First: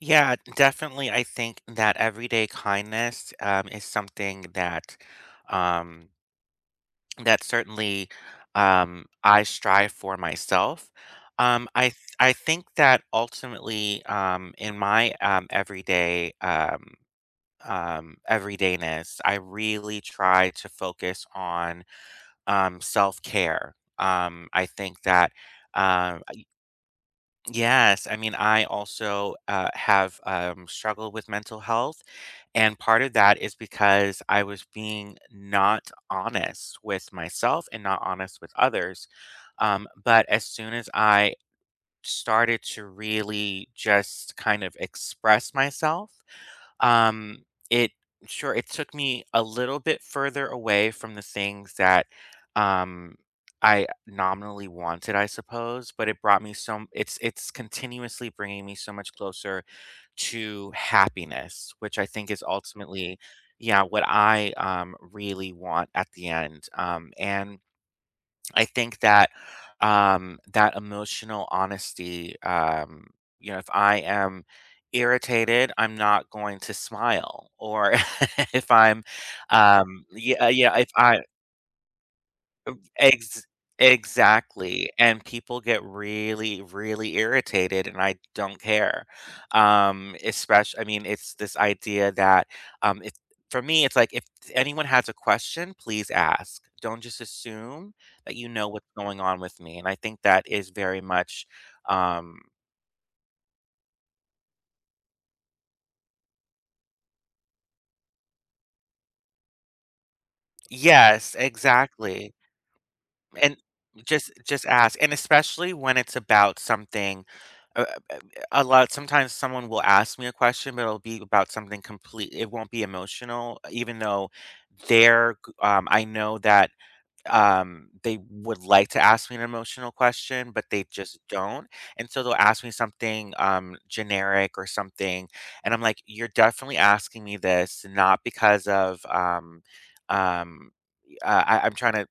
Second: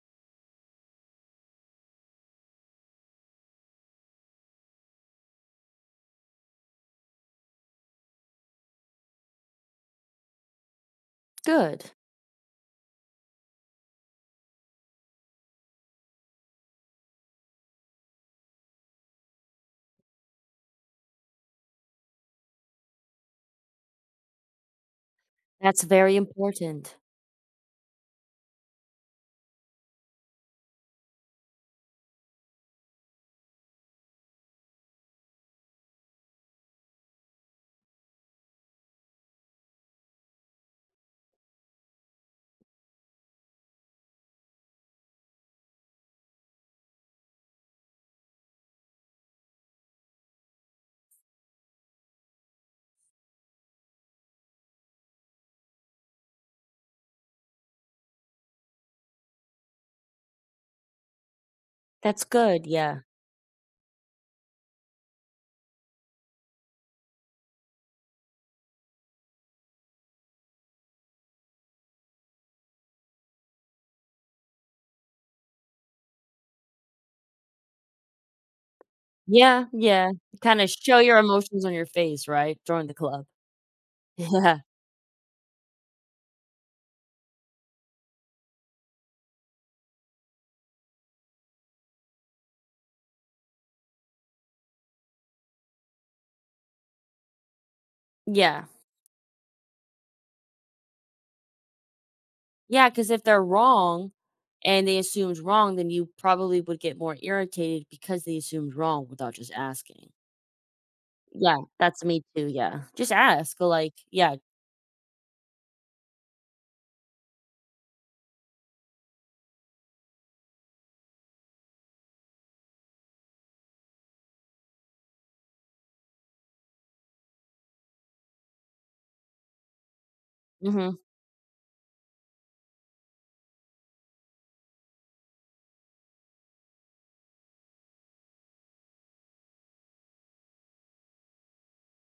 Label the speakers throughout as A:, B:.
A: Yeah. Definitely, I think that everyday kindness, um, is something that, um that certainly, um, I strive for myself. Um, I
B: Good.
A: th I think that ultimately, um, in my, um, everyday, um, um, everydayness, I really try to focus on, um, self-care. Um, I think that,
B: That's very
A: uh, I
B: important.
A: Yes, I mean, I also, uh, have, um, struggled with mental health, and part of that is because I was being not honest with myself and not honest with others, um, but as soon as I started to really just kind of express myself, um, it sure it took me a little bit further away from the things that, um, I nominally wanted, I suppose, but it brought me some it's it's continuously bringing me so much closer to happiness, which I
B: That's
A: think is
B: good. Yeah.
A: ultimately yeah, what I, um, really want at the end. Um, and I think that, um, that emotional honesty, um, you know, if I am irritated, I'm not going to smile or if I'm,
B: Yeah.
A: um,
B: Yeah.
A: yeah, uh,
B: Kinda
A: yeah, if
B: show your
A: I
B: emotions on your face, right,
A: Of
B: join the club.
A: ex
B: Yeah.
A: exactly, and people get really, really irritated, and I don't care. Um, espec I mean, it's this idea that, um, it for me, it's like if anyone has a question, please ask. Don't just assume that you
B: Yeah.
A: know what's going on with me. And I think that is very much, um
B: Yeah, 'cause if they're wrong and they assumed wrong, then you probably would get more irritated because they assumed wrong without just asking.
A: Yes.
B: Yeah. That's me
A: Exactly.
B: too. Yeah. Just
A: And
B: ask. Like
A: just
B: yeah.
A: just ask. And especially when it's about something a a a lot sometimes someone will ask me a question, but it'll be about something complete it won't be emotional, uh, even though they're g um, I know that, um, they would like to ask me an emotional question, but they
B: Mhm.
A: just don't. And so they'll ask me something, um, generic or something. And I'm like, you're definitely asking me this not because of, um, um, e uh, I I'm tryna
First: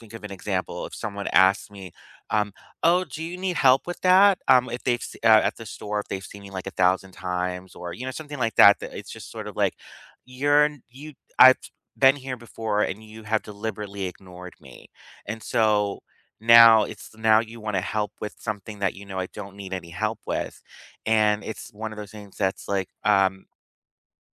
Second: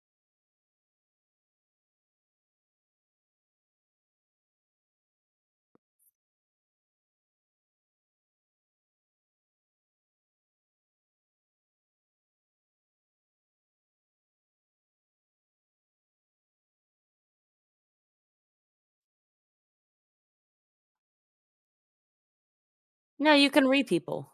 A: think of an example. If someone asked me, um, "Oh, do you need help with that?" Um, If they've see uh, at the store, if they've seen me, like, a thousand times or, you know, something like that that it's just sort of like, you're n you I've been here before, and you have deliberately ignored me. And so now it's now you wanna help with something that you know I don't need any help with. And it's one of those things that's like,
B: No,
A: um
B: you can read people.